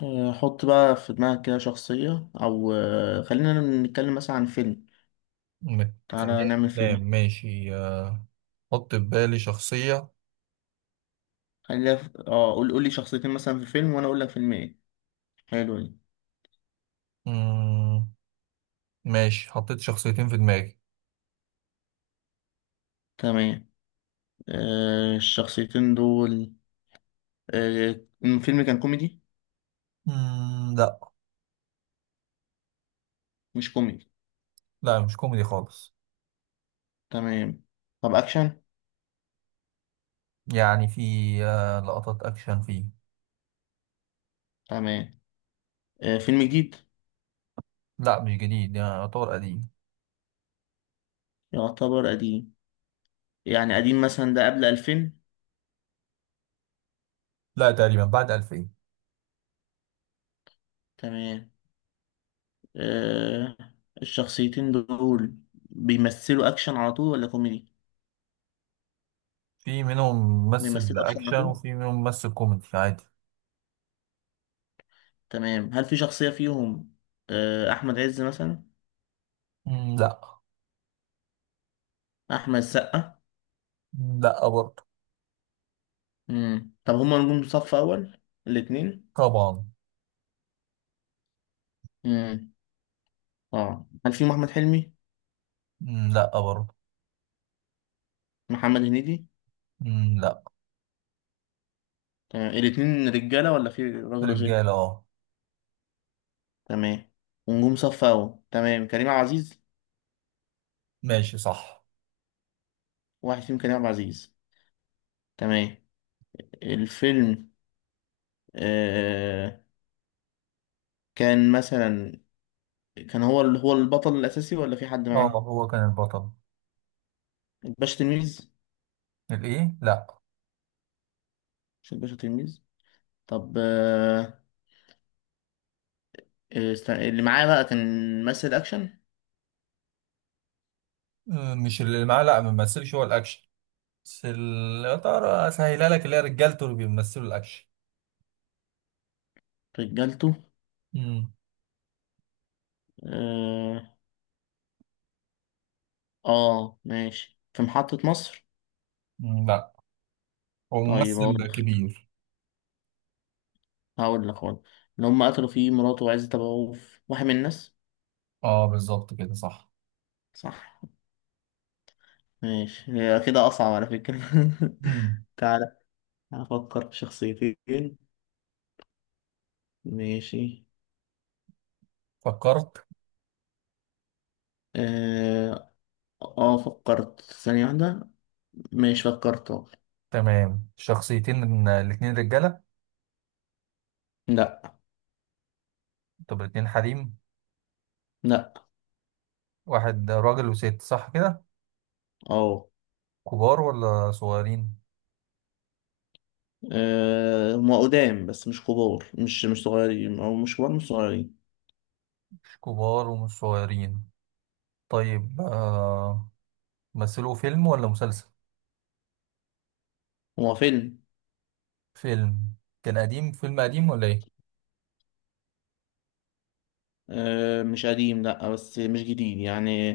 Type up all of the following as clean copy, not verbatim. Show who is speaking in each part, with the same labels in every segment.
Speaker 1: آه، حط بقى في دماغك كده شخصية أو خلينا نتكلم مثلا عن فيلم. تعالى
Speaker 2: بتخليها
Speaker 1: نعمل
Speaker 2: أفلام،
Speaker 1: فيلم.
Speaker 2: ماشي. حط في بالي شخصية.
Speaker 1: خلينا قول لي شخصيتين مثلا في فيلم وأنا أقول لك فيلم إيه. حلو دي.
Speaker 2: مم، ماشي، حطيت شخصيتين في دماغي.
Speaker 1: تمام. آه، الشخصيتين دول. آه، الفيلم كان كوميدي.
Speaker 2: مم، لا.
Speaker 1: مش كوميدي.
Speaker 2: لا مش كوميدي خالص.
Speaker 1: تمام. طب أكشن.
Speaker 2: يعني في لقطات أكشن فيه.
Speaker 1: تمام. آه، فيلم جديد.
Speaker 2: لا مش جديد، يعني يعتبر قديم.
Speaker 1: يعتبر قديم. يعني قديم مثلا ده قبل 2000.
Speaker 2: لا تقريبا بعد 2000.
Speaker 1: تمام. آه، الشخصيتين دول بيمثلوا أكشن على طول ولا كوميدي؟
Speaker 2: في منهم ممثل
Speaker 1: بيمثلوا أكشن على
Speaker 2: أكشن
Speaker 1: طول.
Speaker 2: وفي منهم ممثل كوميدي عادي.
Speaker 1: تمام، هل في شخصية فيهم؟ آه، أحمد عز مثلا.
Speaker 2: مم، لا.
Speaker 1: أحمد السقا.
Speaker 2: مم، لا برضه.
Speaker 1: مم. طب هما نجوم صف أول الاتنين؟
Speaker 2: طبعا.
Speaker 1: مم. اه هل فيهم أحمد حلمي؟
Speaker 2: مم، لا برضه.
Speaker 1: محمد هنيدي.
Speaker 2: مم، لا.
Speaker 1: تمام، الاتنين رجالة ولا في راجل وست؟
Speaker 2: رجالة اه.
Speaker 1: تمام، ونجوم صف أول، تمام كريم عبد العزيز.
Speaker 2: ماشي صح.
Speaker 1: واحد فيهم كريم عبد العزيز. تمام. الفيلم آه كان مثلا، كان هو اللي هو البطل الأساسي ولا في حد
Speaker 2: اه
Speaker 1: معاه؟
Speaker 2: هو كان البطل.
Speaker 1: الباشا تلميذ.
Speaker 2: الايه لا.
Speaker 1: مش الباشا تلميذ. طب آه، آه، است- اللي معايا بقى كان ممثل اكشن.
Speaker 2: مش اللي معاه، لا ما بيمثلش هو الاكشن. بس يا ترى اسهلها لك اللي هي رجالته اللي بيمثلوا الاكشن.
Speaker 1: رجالته
Speaker 2: امم.
Speaker 1: اه. آه، ماشي، في محطة مصر.
Speaker 2: مم، لا. هو
Speaker 1: طيب هقول
Speaker 2: ممثل
Speaker 1: لك.
Speaker 2: كبير.
Speaker 1: هقول لك. اللي هم قتلوا فيه مراته وعزت ابو عوف واحد من الناس.
Speaker 2: اه بالظبط كده صح.
Speaker 1: صح. ماشي، هي كده اصعب على فكرة.
Speaker 2: امم.
Speaker 1: تعالى افكر في شخصيتين. ماشي،
Speaker 2: فكرت.
Speaker 1: اه. آه، فكرت ثانية واحدة. ماشي، فكرت أهو.
Speaker 2: تمام، شخصيتين من الاتنين رجالة.
Speaker 1: لا،
Speaker 2: طب الاتنين حريم.
Speaker 1: لا،
Speaker 2: واحد راجل وست، صح كده.
Speaker 1: اه.
Speaker 2: كبار ولا صغيرين؟
Speaker 1: آه، هما قدام بس مش كبار، مش صغيرين او مش كبار مش صغيرين.
Speaker 2: مش كبار ومش صغيرين. طيب، مثلوا فيلم ولا مسلسل؟
Speaker 1: هو فيلم.
Speaker 2: فيلم. كان قديم، فيلم قديم ولا ايه؟
Speaker 1: آه، مش قديم لا بس مش جديد يعني،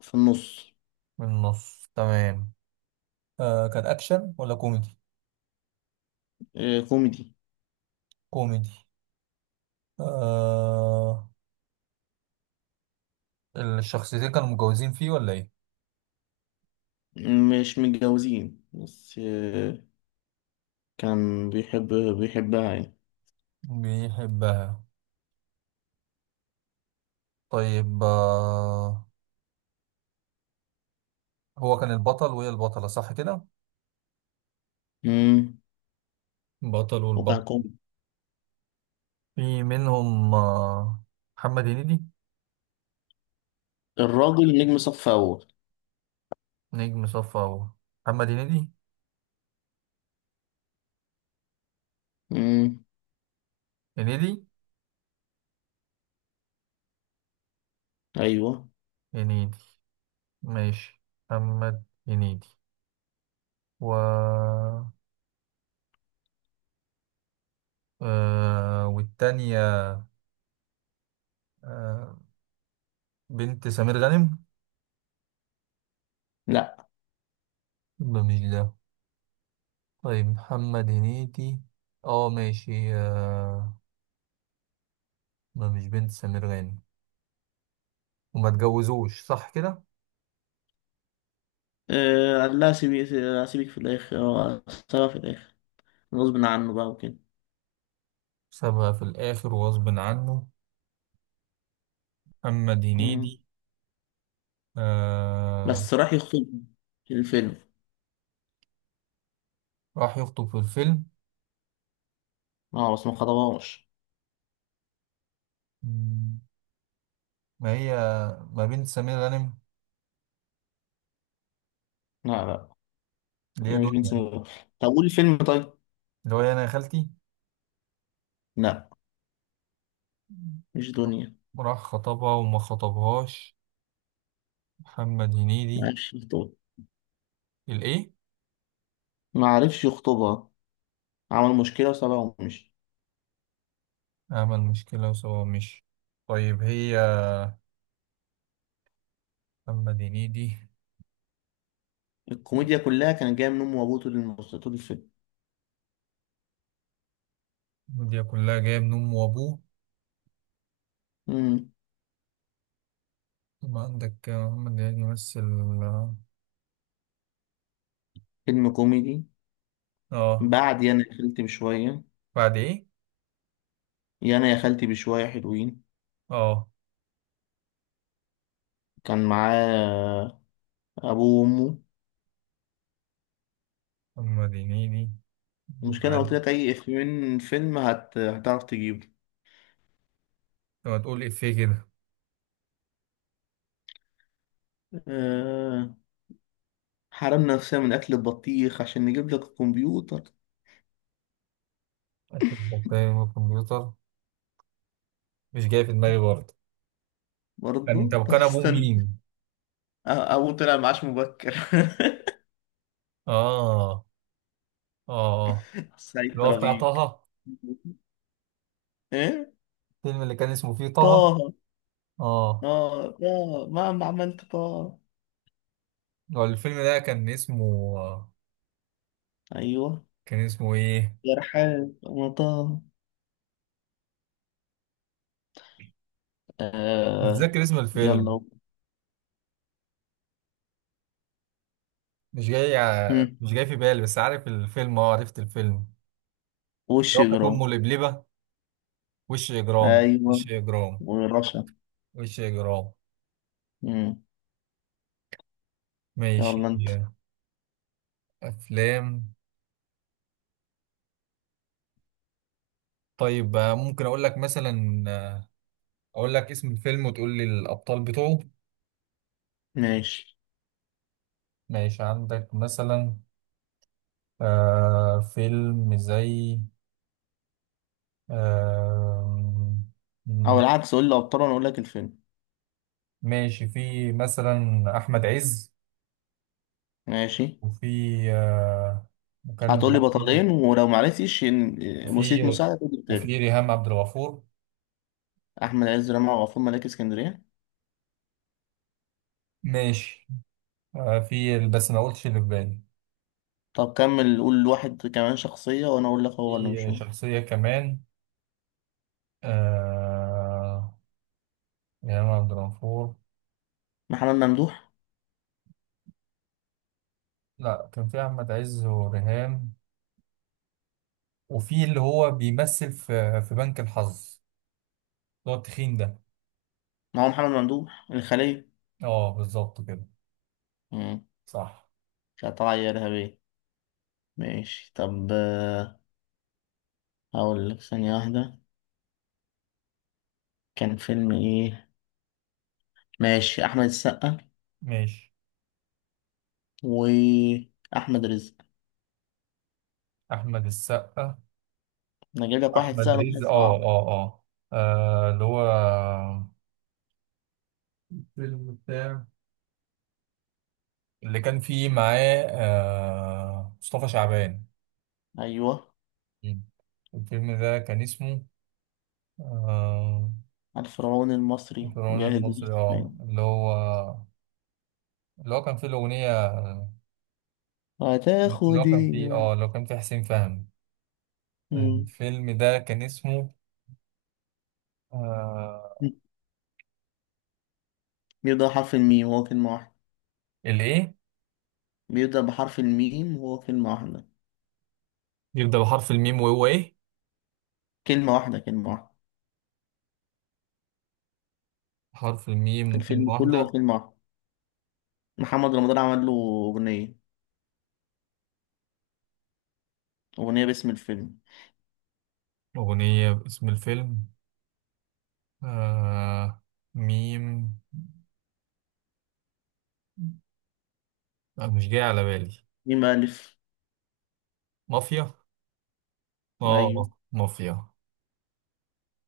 Speaker 1: في النص.
Speaker 2: من النص، تمام. كان أكشن ولا كوميدي؟
Speaker 1: آه، كوميدي.
Speaker 2: كوميدي. آه الشخصيتين كانوا متجوزين فيه ولا إيه؟
Speaker 1: مش متجوزين بس آه، كان بيحب، بيحبها يعني.
Speaker 2: بيحبها. طيب، هو كان البطل وهي البطلة صح كده؟
Speaker 1: مم.
Speaker 2: بطل
Speaker 1: وكان
Speaker 2: والبطل.
Speaker 1: كوميدي.
Speaker 2: في منهم محمد هنيدي.
Speaker 1: الراجل نجم صف اول.
Speaker 2: نجم صف أول. محمد هنيدي.
Speaker 1: مم.
Speaker 2: هنيدي.
Speaker 1: ايوه.
Speaker 2: هنيدي. ماشي. محمد هنيدي و آه والتانية. آه بنت سمير غانم.
Speaker 1: لا.
Speaker 2: ده مش ده. طيب، محمد هنيدي. اه، ماشي. ما مش بنت سمير غانم. وما اتجوزوش صح كده.
Speaker 1: آه، قال لها سيبي، سيبك في الاخر، آه، سيبها في الاخر غصب عنه بقى وكده.
Speaker 2: سابها في الآخر وغصب عنه. محمد هنيدي.
Speaker 1: مم.
Speaker 2: آه
Speaker 1: بس راح يخطب في الفيلم.
Speaker 2: راح يخطب في الفيلم.
Speaker 1: اه بس ما خطبهاش.
Speaker 2: مم، ما هي، ما بنت سمير غانم،
Speaker 1: لا، لا،
Speaker 2: اللي هي
Speaker 1: هي مش بنت
Speaker 2: دنيا.
Speaker 1: سنوب. طب قول فيلم طيب.
Speaker 2: اللي هو إيه، أنا يا خالتي.
Speaker 1: لا مش دنيا.
Speaker 2: راح خطبها وما خطبهاش. محمد
Speaker 1: ما
Speaker 2: هنيدي.
Speaker 1: عرفش يخطبها،
Speaker 2: الإيه؟
Speaker 1: ما عرفش يخطبها. عمل مشكلة وسابها ومشي.
Speaker 2: عمل مشكلة وسوا مش. طيب هي، محمد هنيدي.
Speaker 1: الكوميديا كلها كانت جاية من أمه وأبوه طول طول الفيلم.
Speaker 2: دي كلها جاية من أمه وأبوه.
Speaker 1: مم.
Speaker 2: ثم عندك محمد هنيدي يمثل. آه
Speaker 1: فيلم كوميدي.
Speaker 2: آه،
Speaker 1: بعد يانا يا خالتي بشوية.
Speaker 2: بعد إيه؟
Speaker 1: يانا يا خالتي بشوية حلوين.
Speaker 2: آه
Speaker 1: كان معاه أبوه وأمه.
Speaker 2: محمد هنيدي.
Speaker 1: المشكلة أنا قلت
Speaker 2: معلم.
Speaker 1: لك أي إفيه من فيلم هتعرف تجيبه.
Speaker 2: لما تقول إفيه كده.
Speaker 1: أه... حرمنا نفسنا من أكل البطيخ عشان نجيب لك الكمبيوتر.
Speaker 2: أكل بطارية من الكمبيوتر. مش جاي في دماغي برضه. كان أنت
Speaker 1: برضه طب
Speaker 2: كان أبوه
Speaker 1: استنى.
Speaker 2: مين؟
Speaker 1: أبوه طلع معاش مبكر.
Speaker 2: آه. آه
Speaker 1: سعيد
Speaker 2: اللي هو بتاع
Speaker 1: ترابيج.
Speaker 2: طه.
Speaker 1: إيه؟
Speaker 2: الفيلم اللي كان اسمه فيه طه.
Speaker 1: طه.
Speaker 2: آه
Speaker 1: آه طه مهما عملت طه.
Speaker 2: هو الفيلم ده
Speaker 1: أيوه.
Speaker 2: كان اسمه إيه؟
Speaker 1: يا رحاب أنا طه،
Speaker 2: مش
Speaker 1: آه.
Speaker 2: فاكر اسم الفيلم.
Speaker 1: يلا. هم.
Speaker 2: مش جاي في بالي، بس عارف الفيلم. عرفت الفيلم.
Speaker 1: وش
Speaker 2: لو كانت أمه
Speaker 1: إجرام.
Speaker 2: لبلبة. وش إجرام، وش
Speaker 1: أيوه،
Speaker 2: إجرام،
Speaker 1: ورشا.
Speaker 2: وش إجرام.
Speaker 1: هم.
Speaker 2: ماشي.
Speaker 1: يلا أنت.
Speaker 2: أفلام. طيب، ممكن أقول لك مثلا. أقول لك اسم الفيلم وتقول لي الأبطال بتوعه.
Speaker 1: ماشي،
Speaker 2: ماشي عندك مثلا فيلم زي. آه
Speaker 1: أو
Speaker 2: م-
Speaker 1: العكس قول لي أبطال وأنا أقول لك الفيلم.
Speaker 2: ماشي في مثلا أحمد عز
Speaker 1: ماشي.
Speaker 2: وفي آه وكان في
Speaker 1: هتقول لي بطلين ولو معرفتش إن-.
Speaker 2: وفي
Speaker 1: مسيت مساعدة تقول لي
Speaker 2: وفي
Speaker 1: التالت.
Speaker 2: ريهام عبد الغفور.
Speaker 1: أحمد عز رمى وغفور ملاك اسكندرية.
Speaker 2: ماشي. في، بس ما قلتش اللي في بالي.
Speaker 1: طب كمل قول واحد كمان شخصية وأنا أقول لك هو ولا مش
Speaker 2: في
Speaker 1: هو.
Speaker 2: شخصية كمان آه إمام عبد الغفور.
Speaker 1: محمد ممدوح.
Speaker 2: لا كان في أحمد عز وريهام. وفي اللي هو بيمثل في بنك الحظ، اللي هو التخين ده.
Speaker 1: ما هو محمد ممدوح الخلية.
Speaker 2: اه بالظبط كده
Speaker 1: مم.
Speaker 2: صح.
Speaker 1: كانت طالعة إرهابية. ماشي طب آه، هقول لك ثانية واحدة كان فيلم إيه. ماشي. أحمد السقا
Speaker 2: ماشي.
Speaker 1: وأحمد رزق.
Speaker 2: أحمد السقا.
Speaker 1: أنا أجيب لك واحد
Speaker 2: أحمد
Speaker 1: سهل وواحد
Speaker 2: رزق.
Speaker 1: صعب.
Speaker 2: اللي هو الفيلم بتاع، اللي كان فيه معاه مصطفى شعبان.
Speaker 1: أيوه.
Speaker 2: مم. الفيلم ده كان اسمه آه،
Speaker 1: الفرعون المصري
Speaker 2: الفرعون
Speaker 1: جاهد
Speaker 2: المصري. اه
Speaker 1: الإسلام.
Speaker 2: اللي هو كان فيه الأغنية.
Speaker 1: هتاخد إيه.
Speaker 2: اللي هو كان فيه حسين فهمي.
Speaker 1: مم.
Speaker 2: الفيلم ده كان اسمه. آه
Speaker 1: بيبدأ بحرف الميم وهو كلمة واحدة.
Speaker 2: الإيه؟
Speaker 1: بيبدأ بحرف الميم وهو كلمة واحدة.
Speaker 2: يبدأ بحرف الميم وهو إيه؟
Speaker 1: كلمة واحدة كلمة واحدة.
Speaker 2: حرف الميم
Speaker 1: الفيلم
Speaker 2: وكلمة
Speaker 1: كله هو
Speaker 2: واحدة.
Speaker 1: فيلم واحد. محمد رمضان عمل له أغنية، أغنية باسم الفيلم.
Speaker 2: أغنية باسم الفيلم. آه ميم. مش جاي على بالي.
Speaker 1: مين مؤلف.
Speaker 2: مافيا.
Speaker 1: أيوه،
Speaker 2: اه مافيا.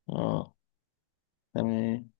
Speaker 1: آه، تمام.